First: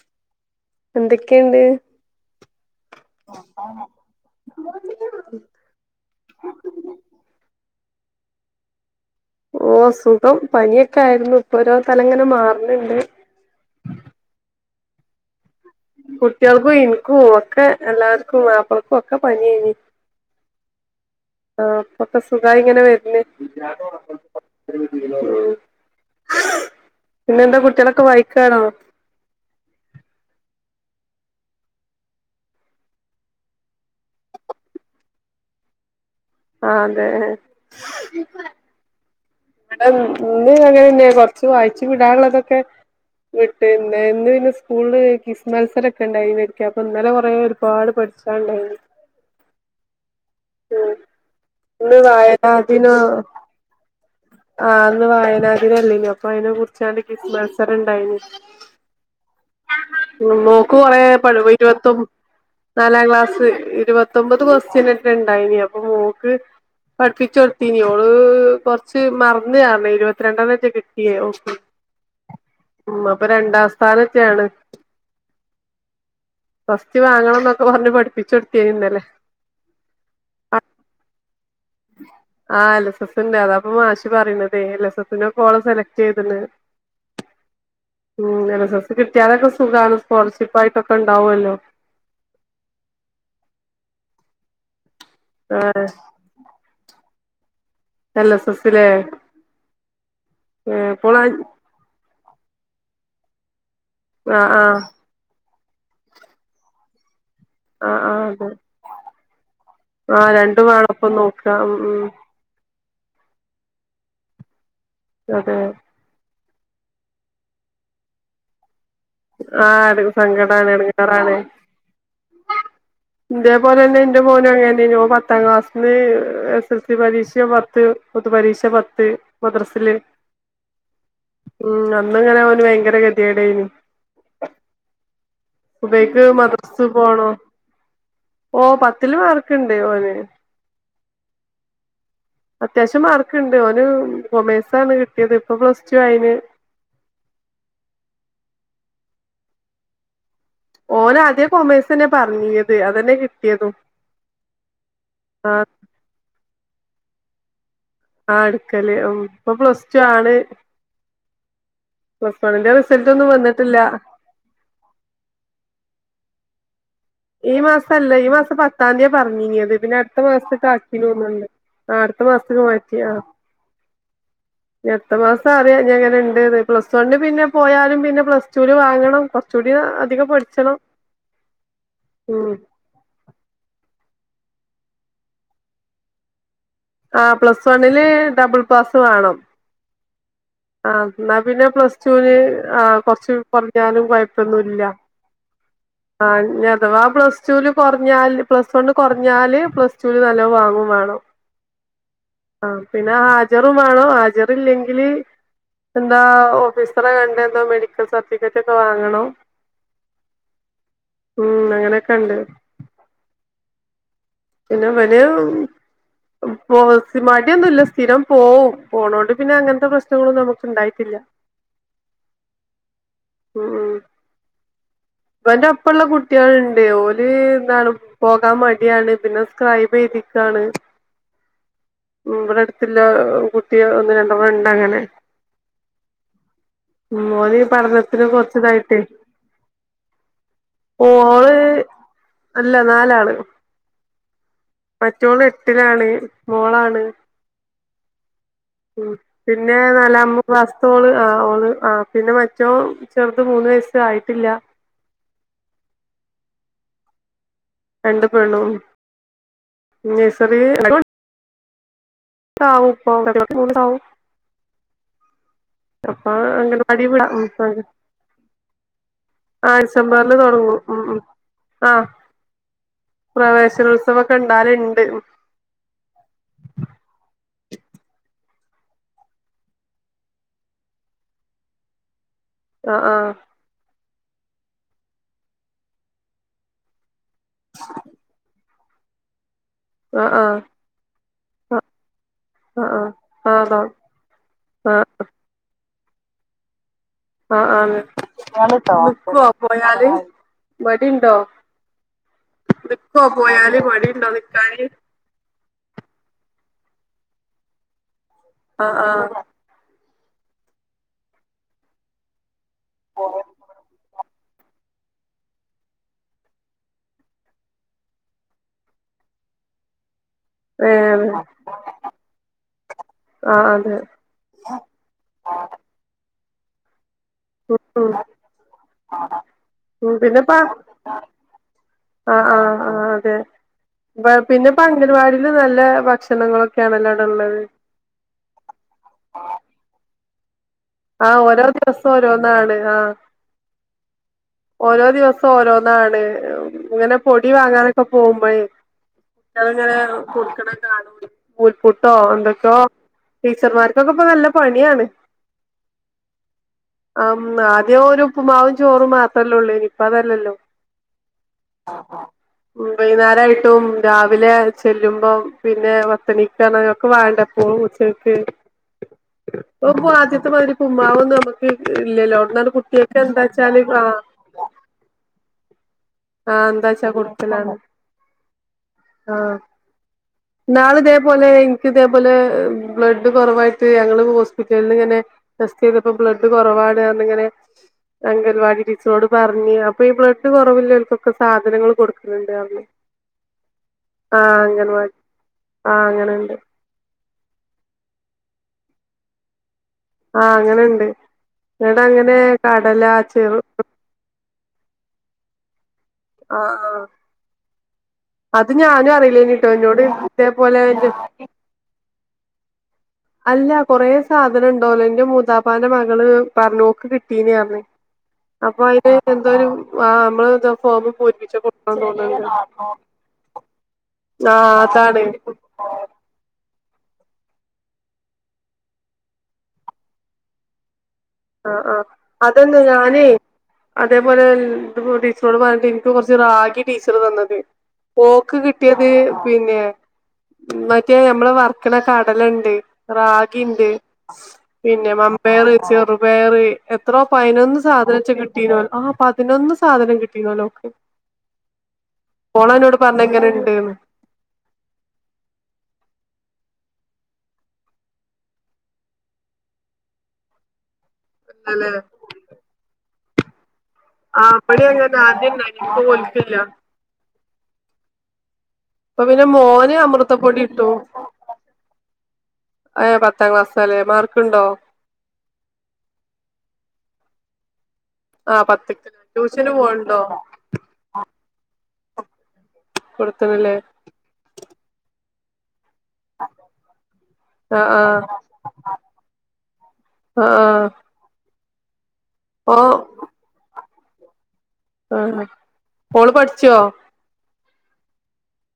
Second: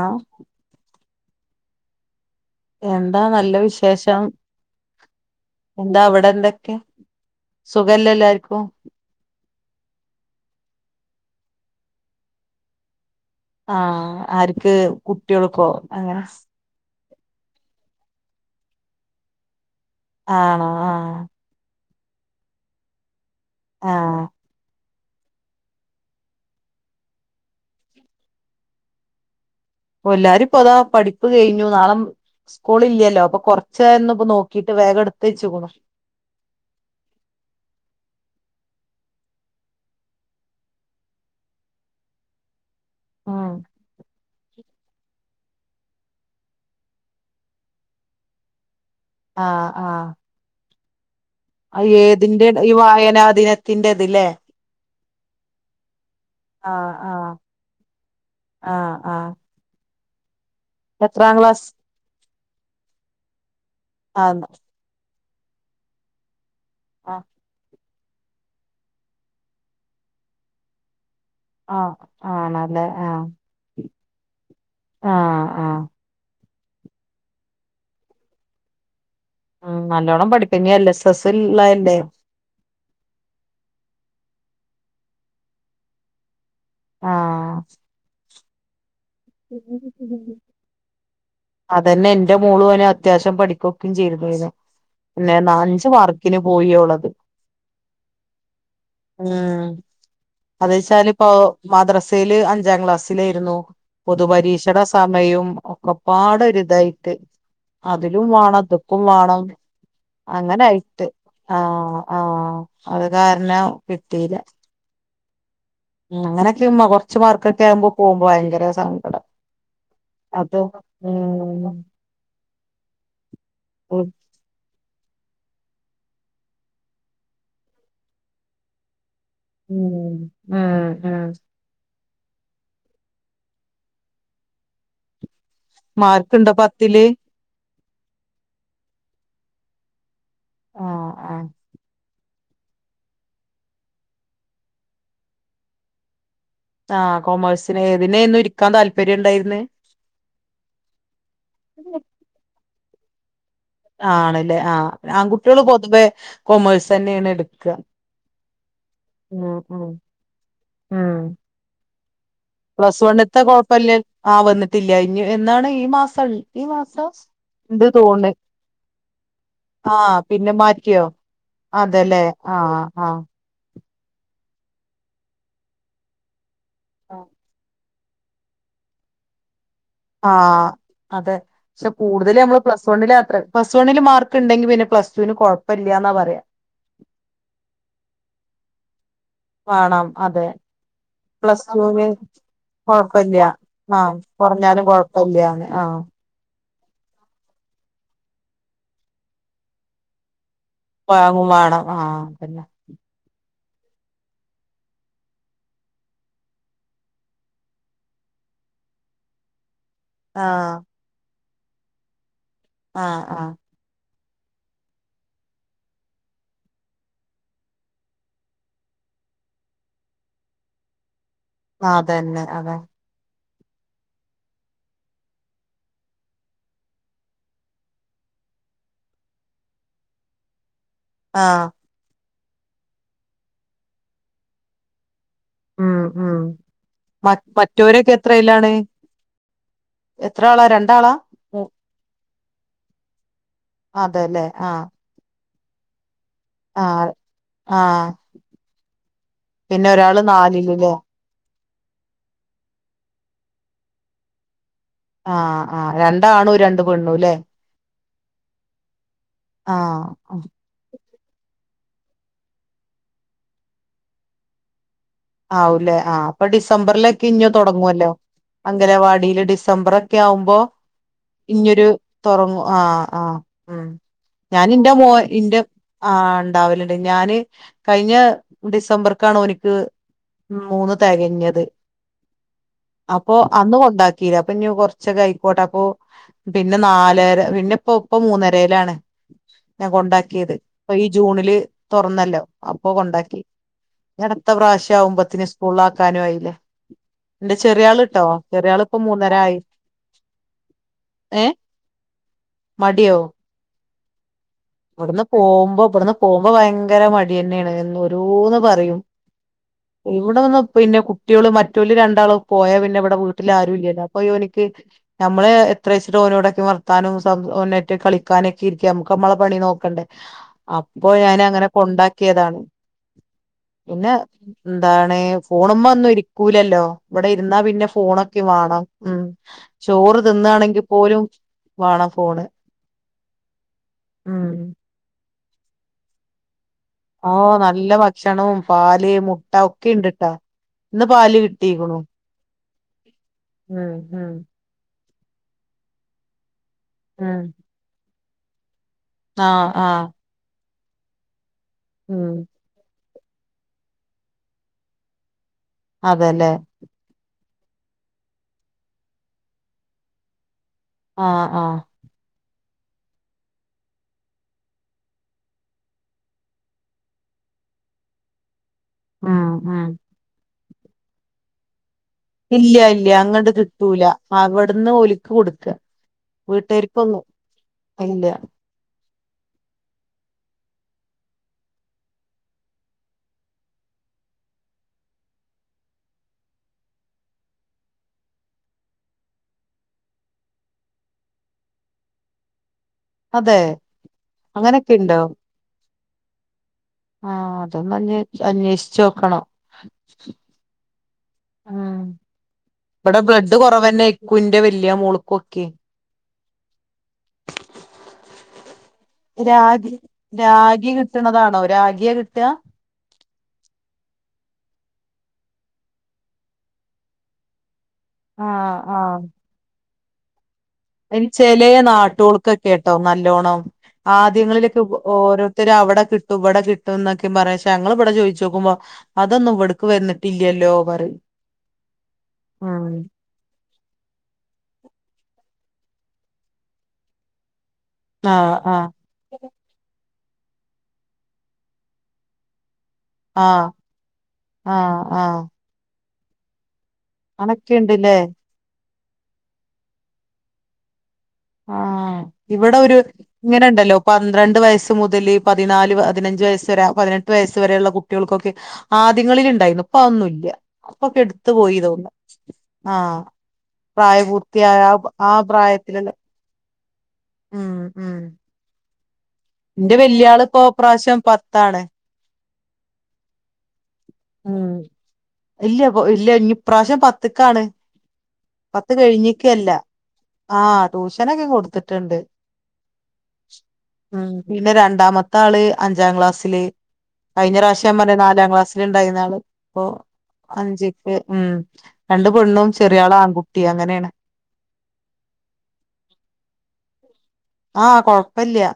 ആഹ് എന്തൊക്കെയുണ്ട് എന്താ നല്ല വിശേഷം എന്താ അവിടെ എന്തൊക്കെ സുഖല്ലേ എല്ലാർക്കും ഓ സുഖം പനിയൊക്കെ ആയിരുന്നു ഇപ്പൊ ഓരോ തലങ്ങനെ മാറുന്നുണ്ട് ആഹ് ആർക്ക് കുട്ടികൾക്കോ അങ്ങനെ കുട്ടികൾക്കും എനിക്കും [unintelligible] എല്ലാവർക്കും മാപ്പിളക്കും ഒക്കെ പനിയാരുന്ന് ആണോ ആഹ് ആഹ് ഇപ്പൊക്കെ സുഖായിങ്ങനെ വരുന്ന് ആഹ് ഉം ഇന്നെന്താ കുട്ടികളൊക്കെ വഴക്കാണോ ഓ എല്ലാരും ഇപ്പോ അതാ പഠിപ്പ് കഴിഞ്ഞു നാളെ സ്കൂൾ ഇല്ലല്ലോ അപ്പൊ കൊറച്ച് നേരം ഇന്ന് ഇപ്പം നോക്കീട്ട് വേഗം എടുത്ത് വെച്ചേക്കുണു ആന്ന് അന്നരം ഇന്ന് അങ്ങനെ തന്നെ കൊറച്ച് വായിച്ചു വിടാനുള്ളതൊക്കെ വിട്ട ഉം പിന്നെ ഇന്ന് പിന്നെ സ്കൂള് മത്സരമൊക്കെ [unintelligible] അപ്പൊ ഇന്നലെ [unintelligible] ഒരുപാട് പഠിക്കാനുണ്ടായിരുന്നു ആഹ് ആഹ് ഉം ഇന്ന് ഏതിന്റെ വായനാ ഈ ദിനം വായനാദിനത്തിന്റെത്‌ ല്ലെ. ആഹ് അന്ന് വായനാദിനം അല്ലേന്നൊ അപ്പൊ അതിനെ ആഹ് കുറിച്ചാണ്ട് ആഹ് ക്വിസ് മത്സരം ഇണ്ടായിന്. ആഹ് ആഹ്. എത്രാം ക്ലാസ് [unintelligible] നാലാം ക്ലാസ് ആഹ് ഇരുപത്തൊമ്പത് ക്വസ്റ്റ്യൻ ഉണ്ടായിനി അപ്പൊ മോൾക്ക് ആഹ് പഠിപ്പിച്ച് കൊടുത്തീനി [unintelligible] കുറച്ച് മറന്ന് കാണും ഇരുപത്തിരണ്ടാമ [unintelligible] കിട്ടിയെ ആഹ് ആണല്ലേ ഉം ആഹ് അപ്പൊ രണ്ടാം സ്ഥാനക്കെ ആണ്. ആഹ് ആഹ് ഫസ്റ്റ് വാങ്ങണം എന്നൊക്കെ പറഞ്ഞ് പഠിപ്പിച്ചു [unintelligible] ഇന്നലെ. ഉം നല്ലോണം പഠിപ്പിന് ഇനി എൽ. എസ്. എസ് ഉളളതല്ലെ. ആഹ് എൽ എസ് എസ് ഉണ്ട് അതാ ഇപ്പോ മാഷ് പറയുന്നതെ എൽ എസ് എസ് ന് ഓളെ സെലക്ട് ചെയ്തന്ന്. ആഹ്. ഉം എൽ എസ് എസ് കിട്ടിയലൊക്കെ സുഖാണ് സ്കോളർഷിപ്പായിട്ടൊക്കെ ഉണ്ടാവുല്ലോ. അതന്നെ എന്റെ മോളു അത്യാവശ്യം പഠിക്കുക്കെയും [unintelligible] ആഹ് അഞ്ച് മാർക്ക് [unintelligible] പോയി ഓളത് എൽ എസ് എസിലെ ആഹ് അത് വച്ചാല് ഇപ്പോൾ ഇപ്പോ മദ്രസയില് അഞ്ചാം ക്ലാസ്സിലായിരുന്നു ആഹ് പൊതുപരീക്ഷണ ആഹ് മ്മയും ഒക്കെ പാടൊരു ഇതായിട്ട് ആഹ് അതിലും ആഹ് അതെ വേണം ഇത്ക്കും വേണം ആഹ് രണ്ടും അങ്ങനെയിട്ട് വേണപ്പം നോക്ക ഉം ആഹ് ഉം ആഹ് അത് കാരണം കിട്ടീല്ല അതെ ഉം അങ്ങനെക്കെ കൊറച്ച് മാർക്കൊക്കെ ആകുമ്പോ പോകുമ്പോ ഭയങ്കര സങ്കട ആഹ് എനക്ക് സങ്കടാണ് എടങ്ങറാണ് ഉം ഇതേപോലെന്നെ ഉം എന്റ മോന് അങ്ങനെന്ന് പത്താം ക്ലാസ്സിന് എസ് എസ് എൽ സി പരീക്ഷ പത്ത് പൊതുപരീക്ഷ പത്ത് മദ്രസില് ഉം ഉം ഉം അന്നങ്ങനെ അവന് ഭയങ്കര ഗതികേടായിന് സുബേക്ക് മാർക്കുണ്ടോ മദ്ദ്രസ്സ് പത്തില് പോണം ഓ പത്തില് മാർക്ക്ണ്ട് ഓന് ആഹ് ആഹ് അത്യാവശ്യം മാർക്ക്ണ്ട് ഓന് കൊമേഴ്സാണ് കിട്ടിയത് ഇപ്പൊ പ്ലസ് ടു ആയിന് ആ കൊമേഴ്സിന് ഏതിനെന്നു ഇരിക്കാൻ താല്പര്യം ണ്ടായിര്ന്ന് ഓന് ആദ്യേ കൊമേഴ്സ് ന്നെ പറഞ്ഞിയത് അതന്നെ കിട്ടിയതും ആണല്ലേ ആഹ് ആ ആൺകുട്ടികൾ പൊതുവെ കൊമേഴ്സ് അന്നെയാണ് എടുക്ക ആഹ് എടുക്കല് ഉം ഇപ്പൊ പ്ലസ് ഉം ടു ആണ് ആഹ് പ്ലസ് വണ്ണിന്റെ പ്ലസ് റിസൾട്ട് ഒന്നും വണ്ത്തെ വന്നിട്ടില്ല കൊഴപ്പില്ലേ ആഹ് വന്നിട്ടില്ല ഇ എന്നാണ് ഈ മാസം ഈ മാസ ഈ മാസം അല്ല ഈ മാസം പത്താം തിയ പറഞ്ഞിന്നത് അത് പിന്നെ ആഹ് അടുത്ത പിന്നെ മാസത്ത്ക്ക് മാറ്റിയോ ആക്കിന്ന് തോന്ന്ണ്ട് ആഹ് അടുത്ത മാസത്ത്ക്ക് മാറ്റി ആഹ് അടുത്ത മാസം അറിയാ ഇഞ്ഞ് എങ്ങനെ ഇണ്ട്ന്ന് പ്ലസ് വണിന്പിന്നെ പോയാലും പിന്നെ പ്ലസ് ടുല് വാങ്ങണം കൊറച്ചൂടി വാങ്ങണം കൊറച്ചൂടി അ ആഹ് അതെ പക്ഷെ കൂടുതല് ഉം നമ്മള് പ്ലസ് സ് വണ്ണിലാത്രേ പ്ലസ് വണില് മാർക്ക് ഇണ്ടെങ്കി പിന്നെ പ്ലസ് ടുവിന് കൊഴപ്പല്ല്യാന്നാ പറയാ ആ പ്ലസ് വണ്ണില് ഡബിൾ പാസ് വേണം വേണം അതെ ആ എന്നാ പ്ലസ് പിന്നെ ടുന് ടുവിന് ആ കൊറച്ച് കൊഴപ്പില്ല കുറഞ്ഞാലും ആഹ് കുറഞ്ഞാലും കൊഴ പ്പല്ല്യ ആഹ് ആ ഞ് അഥവാ പ്ലസ് ടുല് കുറഞ്ഞാല് പ്ലസ് വണ് കുറഞ്ഞാല് പ്ലസ് ടൂല് നല്ലോം വാങ്ങും വാണം വാങ്ങും വേണം ആഹ് അതന്നെ ആഹ് പിന്നെ ഹാജറും വേണം ഹാജറ് ഇല്ലെങ്കില് എന്താ ഓഫീസറെ കണ്ട് എന്താ മെഡിക്കൽ സർട്ടിഫിക്കറ്റ് ഒക്കെ വാങ്ങണം ആഹ് ഉം അങ്ങനൊക്കെ ഇണ്ട് ആഹ് ആഹ് പിന്ന മനേം പോ സി മാടിയൊന്നുല്ല സ്ഥിരം പോവും പോണോണ്ട് പിന്നെ അങ്ങനത്തെ പ്രശ്നങ്ങളും നമുക്ക് ഇണ്ടായിട്ടില്ല [inaudible] ആ അതന്നെ അതെ ഉം ഇവന്റെ ഒപ്പള്ള കുട്ടികളുണ്ട് ഓല് എന്താണ് പോകാൻ മടിയാണ് പിന്നെ സ്ക്രൈബ് എഴുതിക്കാണ് ആഹ് ഇവിടെ അടുത്തില്ല കുട്ട്യ ഒന്ന് രണ്ടണ്ണണ്ട് അങ്ങനെ. ഉം ഉം മ മോന് ഈ മറ്റോരൊക്കെ പഠനത്തിന് എത്രയിലാണ് കൊറച്ച്തായിട്ടെ. എത്ര ആളാ രണ്ടാളാ ഓള് മു അല്ല നാലാണ്. അതെലെ ആ മറ്റോള് എട്ടിലാണ്. മോളാണ്. ആഹ് ആഹ് ഉം. പിന്നെ ഒരാള് നല്ല നാലില്ല്ലേ വാസ്തോള്. ആ ഓള്. ആ പിന്നെ മറ്റോ ചെറുത് മൂന്ന് വയസ് ആയിട്ടില്ല. ആഹ് ആ. രണ്ടാണും, രണ്ട് പെണ്ണുല്ലെ. രണ്ട് പെണും ആഹ് നഴ്സറി താവുംപ്പൊ [unintelligible] പ്പൊക്കെ പോ [unintelligible] ണ്ടാവും ആവുലേ. ആഹ്. അപ്പൊ അംഗൻവാടി ഡിസംബറിലൊക്കെ വിടാം ഇഞ്ഞ് ഉം തൊടങ്ങ്വല്ലോ. അംഗനവാടിയില് ആ ഡിസംബറ് ഒക്കെ ഡിസംബറില് ആവുമ്പോ. തൊടങ്ങും ഉം ഉം ഇഞ്ഞൊരു ആ തൊറങ്ങും. ആഹ്. ആഹ് ഉം പ്രവേശനോത്സവൊക്കെ ഞാാനിന്റെ ഇണ്ടാവല്ണ്ട് മോ ഇന്റെ ആ ഉണ്ടാവലണ്ട്. ഞാന് കഴിഞ്ഞ ഡിസംബർക്കാണോനിക്ക്. മൂന്ന് തെകഞ്ഞത്. ആ ആ അപ്പൊ അന്നു കൊണ്ടാക്കിയില്ല. അപ്പൊ കൊറ്ച്ചൊക്കെ ആയിക്കോട്ടെ അപ്പൊ പിന്നെ നാലര പിന്നെ ഇപ്പോ ഇപ്പൊ മൂന്നരേലാണ് ഞാൻ ആ ആ കൊണ്ടാക്കിയത്. അപ്പൊ ഈ ജൂണില് തൊറന്നല്ലോ. അപ്പൊ ആ കൊണ്ടാക്കി ആ ആ ഇഞ്ഞ് അടുത്ത പ്രാവശ്യം ആ പിന്നെ സ്കൂളില് ആക്കാനും ആയില്ലെ. ആഹ് ആ ആള് ഇപ്പൊ മൂന്നര നിക്കൊ ആയി പോയാല് മടി ഇണ്ടോ. മട്യാെ. പോയാല് മടി ഇണ്ടോ നിക്കാന്. ഇവട്ന്ന് പോകുമ്പോ ഇവിടന്ന് പോകുമ്പ ഭയങ്കര മട്യന്നേണ്. ഓരോന്ന് ആഹ് പറയും. ആഹ് ഇവിടെ വന്ന് പിന്നെ കുട്ട്യേള് മറ്റോല് രണ്ടാളും. പോയാ പിന്നെ ഇവിടെ വീട്ടില് ആരു ഇല്യല്ലോ. അപ്പ യോനിക്ക്. നമ്മള് എത്രേച്ചിട്ട ഓനോടൊക്കെ വർത്താനും നേറ്റ് കളിക്കാനൊക്കെ ഇരിക്ക. നമുക്ക് നമ്മളെ. പണി നോക്കണ്ടെ. അപ്പൊ ഏഹ് ഞാൻ അങ്ങനെ കൊണ്ടാക്കിയതാണ്. ആഹ് അതെ പിന്നെ എന്താണ് ഫോണ് മ്മെ ഒന്നും ഇരിക്കൂലല്ലോ. ഇവിടെ ഇരുന്നാ പിന്നെ ഉം ഫോണൊക്കെ വാണം. ഉം. ഉം ചോറ് പിന്നെപ്പ തിന്നാണെങ്കിൽ പോലും വേണം ഫോണ്. ഉം പിന്നെ പംഗൻവാടീലും നല്ല ഭക്ഷണങ്ങളൊക്കെ ഓ നല്ല ഭക്ഷണവും, പാല്, മുട്ട, ഒക്കെ ഇണ്ടിട്ട. ആഹ് ഓരോ ദിവസം ഓരോന്നാണ്. ആ. ഉം ഉം ഓരോ ദിവസം ഓരോന്നാണ്. ഇങ്ങനെ ഉം പൊടി വാങ്ങാനൊക്കെ പോകുമ്പഴെ. ട്ട ആഹ് ഇങ്ങനെ ആഹ് കൊടുക്ക്ണ കാണ [unintelligible] പൂൽപുട്ടോ ഉം എന്തൊക്കോ. ടീച്ചർമാർക്കൊക്കെ ഇപ്പ നല്ല പണിയാണ്. അതെല്ലെ. ആ. ആദ്യം ഒരു ഉപ്പ്മാവും ചോറും മാത്രല്ലൊള്ളേനി. ഇപ്പ അതല്ലല്ലോ. ആ ആഹ് ആ ആ വൈന്നാരായിട്ടും രാവിലെ ചെല്ലുമ്പം പിന്നെ വത്തണികാറ്ഞ്ഞ് ഒക്കെ വാണ്ടെ. പോവുച്ചക്ക് ഉം ഉം പോപ്പോ ആദ്യത്തെമാതിരി പ്പുമ്മാവൊന്നു ന്നമ്മ ട്ഇല്ലല്ലോ അവ്ന്നട് കുട്ട്യേക്ക് എന്താച്ചാല് ആഹ്. അവട്ന്ന് ഓല്ക്ക് കൊടുക്ക. ആഹ് എന്താച്ചാ വീട്ടുകാർക്കൊന്നും കൊടുക്കലാണ്. ഇല്ല ആഹ് ന്നാള് ഇതേപോലെ ഇൻക്ക്തേപോലെ ബ്ലഡ് കൊറവായിട്ട് ഞങ്ങള് ഹോസ്പിറ്റൽന്ന്ങ്ങനെ ടെസ്റ്റ് ചെയ്തപ്പോ ബ്ലഡ് കൊറവാണ് പറഞ്ഞിങ്ങനെ അംഗൽവാടി ടീച്ചറോട് പറഞ്ഞ് അപ്പോ ഈ ബ്ലഡ് കൊറവി കൊക്കെ സാധനങ്ങള് കൊടുക്ക്ണ് ണ്ട് പറഞ്ഞു. അതെ ആഹ് അങ്ങനൊക്കെ അങ്കൻവാ ഉണ്ടോ ആഹ് അങ്ങനെണ്ട്. ആഹ് അതൊന്ന് അന്വേഷിച്ചോക്കണം. ആഹ് അങ്ങനെണ്ട് ഉം ഇവടങ്ങനെ കടല ചെറു [unintelligible] ന്റെ വെല്ല്യ മോള്ക്കൊക്കെ ആഹ് ആഹ് അത് ഞാനു അറിയില്ലയ്നുട്ടോ ഇന്നോട് ഇതേപോലെ ഇന്റെ രാഗിയ കിട്ടാ? അല്ല കൊറേ സാധനോണ്ടോന്ന് ഇന്റെ മൂത്താപ്പാന്റെ മകള് പറഞ്ഞു ഓക്ക് കിട്ടീനറ്ഞ്ഞ് ആഹ് അപ്പോ അയിന് ആഹ് എന്തോരു ആ [unintelligible] അയ്ന് ചെലേ നാട്ടോൾക്കെക്കെട്ടോ നല്ലോണം. ആഹ് ആദ്യങ്ങളിലൊക്കെ ബ് അതാണ് ഓരോരുത്തരവ്ടെ കി ട്ടും ഇവടെ കിട്ടുന്നൊക്കെ പറിം ശേ ഞങ്ങള്ബ്ടെ ചോയിച്ചോക്കുമ്പോ അതൊന്നു ഇവ്ട്ക്ക് വന്നിട്ടില്ലല്ലോ പറയും ആഹ് ആഹ് അതന്ന് ഉം ഞാനേ അതേപോലെ ഇത്പ്പോ ടീച്ചറോട് പറ്ഞ്ഞിട്ട് ഇൻക്ക് കൊറ്ച്ച് റാഗി ടീച്ചർ തന്നത്. ഓക്ക് ആഹ് ആഹ് കിട്ടിയത് പിന്നെ മറ്റേ ഞമ്മള് വർക്ക്ണ കടലണ്ട്. ആഹ് റാഗിണ്ട് ആഹ് പിന്നെ ആഹ് മമ്പയർ, ചെറുപയറ് എത്രോ പയിനൊന്ന് അനൊക്കെണ്ട്ല്ലേ സാധനറ്റെ കിട്ടീനോൽ ആ പതിനൊന്ന് സാധനം കിട്ടീനോല്ലോക്ക്. ആഹ് ഇവടൊരു ഇങ്ങനെ ഇണ്ട്ന്ന് ഇങ്ങനെണ്ടല്ലോ പന്ത്രണ്ട് വയസ്സ് മുതൽ പതിനാല് പതിനഞ്ച് വയസ് വരെ പതിനെട്ട് വയസ്സ് വരെയുള്ള കുട്ടികൾക്കൊക്കെ ആദ്യങ്ങളില്ണ്ടായിന്നു ഇപ്പൊ അതൊന്നുവില്ല [unintelligible] ത്ത് പോയീ അല്ലെ തോന്നേ ആഹ് പ്രായപൂർത്തിയായ ആ പ്രായത്തിലല്ല ഇല്ല ഉം ഉം ഇപ്പ പിന്നെ മോന് എന്റെ വല്യ ആള് ഇപ്പോ അമൃതപ്പൊടി ഇട്ടു ഇപ്രാവശ്യം പത്താണ് ആഹ് ഏഹ് പത്താ ക്ലാസ്സാലേ മാർക്ക്ണ്ടോ? ഉം ഇല്ല ബ് ഇല്ല ഇഞ്ഞ്പ്രാശ്യം പത്ത്ക്കാണ്. ആ പത്ത് പത്ത്ക്ക് കെഴിഞ്ഞിക്കല്ല ട്യൂഷന് പോവ്ണ്ടോ ആഹ് ട്യൂഷനൊക്കെ കൊടുത്തിട്ട്ണ്ട്. കൊടുത്ത്ണ്ല്ലേ? ഉം പിന്നെ രണ്ടാമത്താള് അഞ്ചാ ക്ലാസ്സില്. ആ കഴിഞ്ഞപ്രശം ആ പറ്ഞ്ഞിലെ നാലാ ക്ലാസ്സില്ണ്ടയിനാള് ഇപ്പോ ആ ആ അഞ്ച് ല് ഉം ഉം രണ്ട് പെണ്ണും ഓ ചെറിയാളാൺകുട്ടി അങ്ങനേണ്. ആണോ മോള് പഠിച്ചുവോ? ആഹ് കൊഴപ്പല്ല.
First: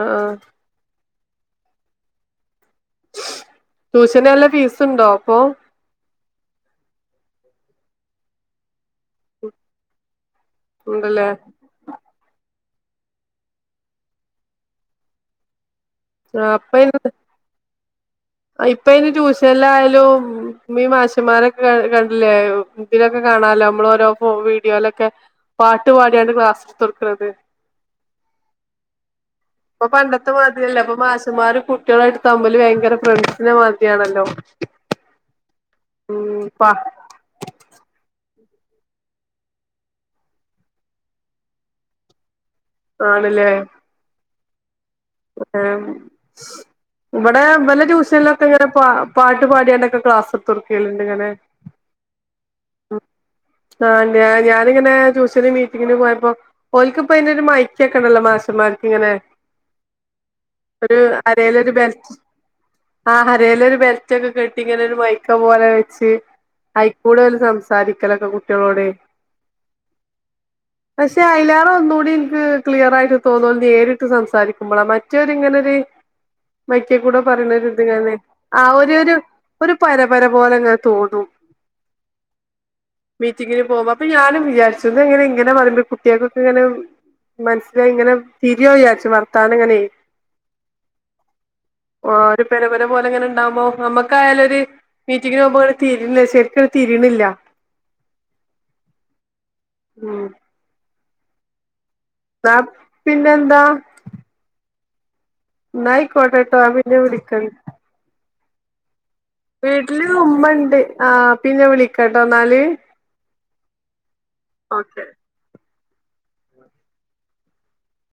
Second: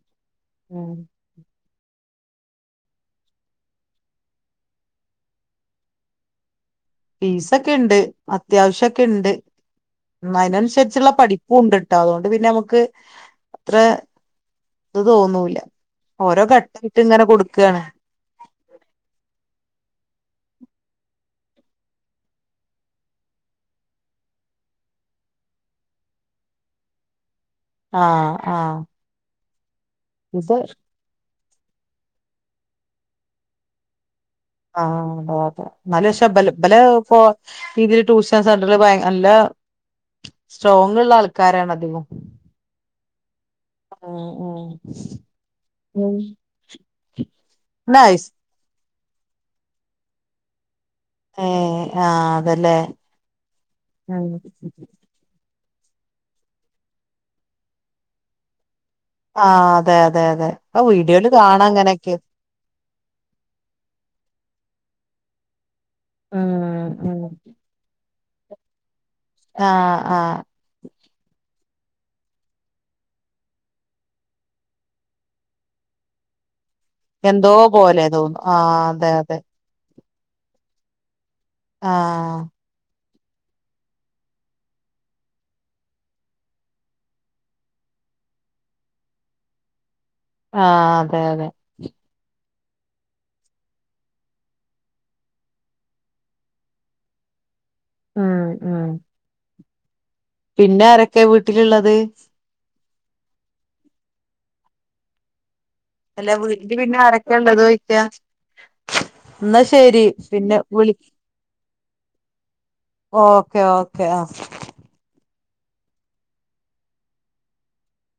ആഹ് ആഹ് ഉം ട്യൂഷന് നല്ല ഫീസുണ്ടോ അപ്പോ? ഫീസൊക്ക്ണ്ട് അത്യാവശ്യക്ക്ണ്ട്. ഉം അയിനനുസരിച്ചുള്ള ഉണ്ടല്ലേ പഠിപ്പൂവ്ണ്ട് ട്ടാ അതോണ്ട് പിന്നെ നമുക്ക് അത്ര ഇത് തോന്നൂല്ലാ ആഹ് [unintelligible] ഇപ്പ അയ്ന് ന് ട്യൂഷൻല്ലായയാലും ഈ മാഷന്മാരൊക്കെ കണ്ടില്ലേ ഇതിലൊക്കെ കാണാല്ലോ നമ്മൾ ഓരോ വീഡിയോയിലൊക്കെ പാട്ട് പാടിയാണ് ക്ലാസ്ടുത്തടുക്കുന്നത് ആഹ് ആഹ് ഇപ്പൊ പണ്ടത്തെ ഇത് മിതിരിയല്ലപ്പൊ മാഷൻമാരും കുട്ടികളായിട്ട് തമ്മില് ഭയങ്കര ഫ്രണ്ട്സിനെ മാതിരിയാണല്ലോ ആഹ് അത അതെ എന്നാലും ഉം പക്ഷെ ബലെ പ ബലെ ഇപ്പൊ ഇതിൽ ട്യൂഷൻ സെന്റർ നല്ല സ്ട്രോങ് ഉള്ള ആൾക്കാരാണ് അധികം ആണല്ലേ ഉം ഉം ഉം. ഇവിടെ ഇവലെ നൈസ് ട്യൂഷൻല് ഒക്കെങ്ങനെ പാ പാട്ട് പാടിയാണ്ടൊക്കെ ക്ലാസ് എടുത്തൊട്ക്കല്ണ്ട്ങ്ങനെ ഏഹ് ആഹ് അതല്ലേ ആഹ് ഞാനിങ്ങനെ ട്യൂഷന് മീ റ്റിംഗിന് പോയപ്പോ ഓൽക്ക് ഇപ്പോ അയ്ന് ഒരു മൈക്കൊക്കെ ഉണ്ടല്ലോ മാഷന്മാർക്ക് ഇങ്ങനെ ആഹ് അതെ അതെ അതെ അത് ഒരു വീഡിയോല് കാണാം അങ്ങനെയൊക്കെ ആഹ് അരേല് ഒരു ബെൽറ്റൊക്കെ കെട്ടി ഇങ്ങനെ ഒരു മൈക്ക പോലെ വെച്ച് ഉം അയിക്കൂടെ ഉം ഓല് സംസാരിക്കലൊക്കെ കുട്ടികളോടെ ആഹ് ആഹ് പക്ഷെ അയ്ലാറ ഒന്നുകൂടി എനിക്ക് ക്ലിയർ ആയിട്ട് തോന്നൽ നേരിട്ട് സംസാരിക്കുമ്പോളാ മറ്റതൊരു ഇങ്ങനൊരു മൈക്കേ കൂടെ എന്തോ പറയുന്ന പോലെ ഇത്ങ്ങനെ തോന്നും ആഹ് ഒരു അതെ ഒരു അതെ ഒരു പരപര പോലെങ്ങനെ തോന്നും ആഹ് മീറ്റിങ്ങിന് പോകുമ്പോ അപ്പൊഞാനും വിചാരിച്ചും ഇതെങ്ങനെ ഇങ്ങനെ പറയുമ്പോ കുട്ടികൾക്കൊക്കെ ഇങ്ങനെ മനസ്സിലായിങ്ങനെ തിരിയോ വിചാരിച്ചു വർത്താനങ്ങനെ ആഹ് അതെ അതെ ആഹ് ഒരു പെര പര പോലെ ഇങ്ങനെ ഉണ്ടാവകുമ്പോ നമുക്കായാലൊരു മീറ്റിംഗിന് പോകുമ്പോങ്ങനെ തിരിണില്ല ശരിക്കും തിരീണില്ല ആഹ് ആഹ് ഉം പിന്നെ ആരൊക്കെ വീട്ടിലുള്ളത് എന്നാ പിന്നെ എന്താ അല്ല ന്നായിക്കോട്ടെട്ടോ ഞാൻ വീട്ടില് പിന്നെ ആരൊക്കെ വിളിക്കണ്ട് ഉള്ളത് ചോയിക്കാ എന്നാ ശരി വീട്ടില് പിന്നെ ഉുമ്മണ്ട് വിളി ആ പിന്നെ വിളിക്കാട്ടോ എന്നാല് ഓക്കേ ഓക്കേ ആഹ് ഓക്കെ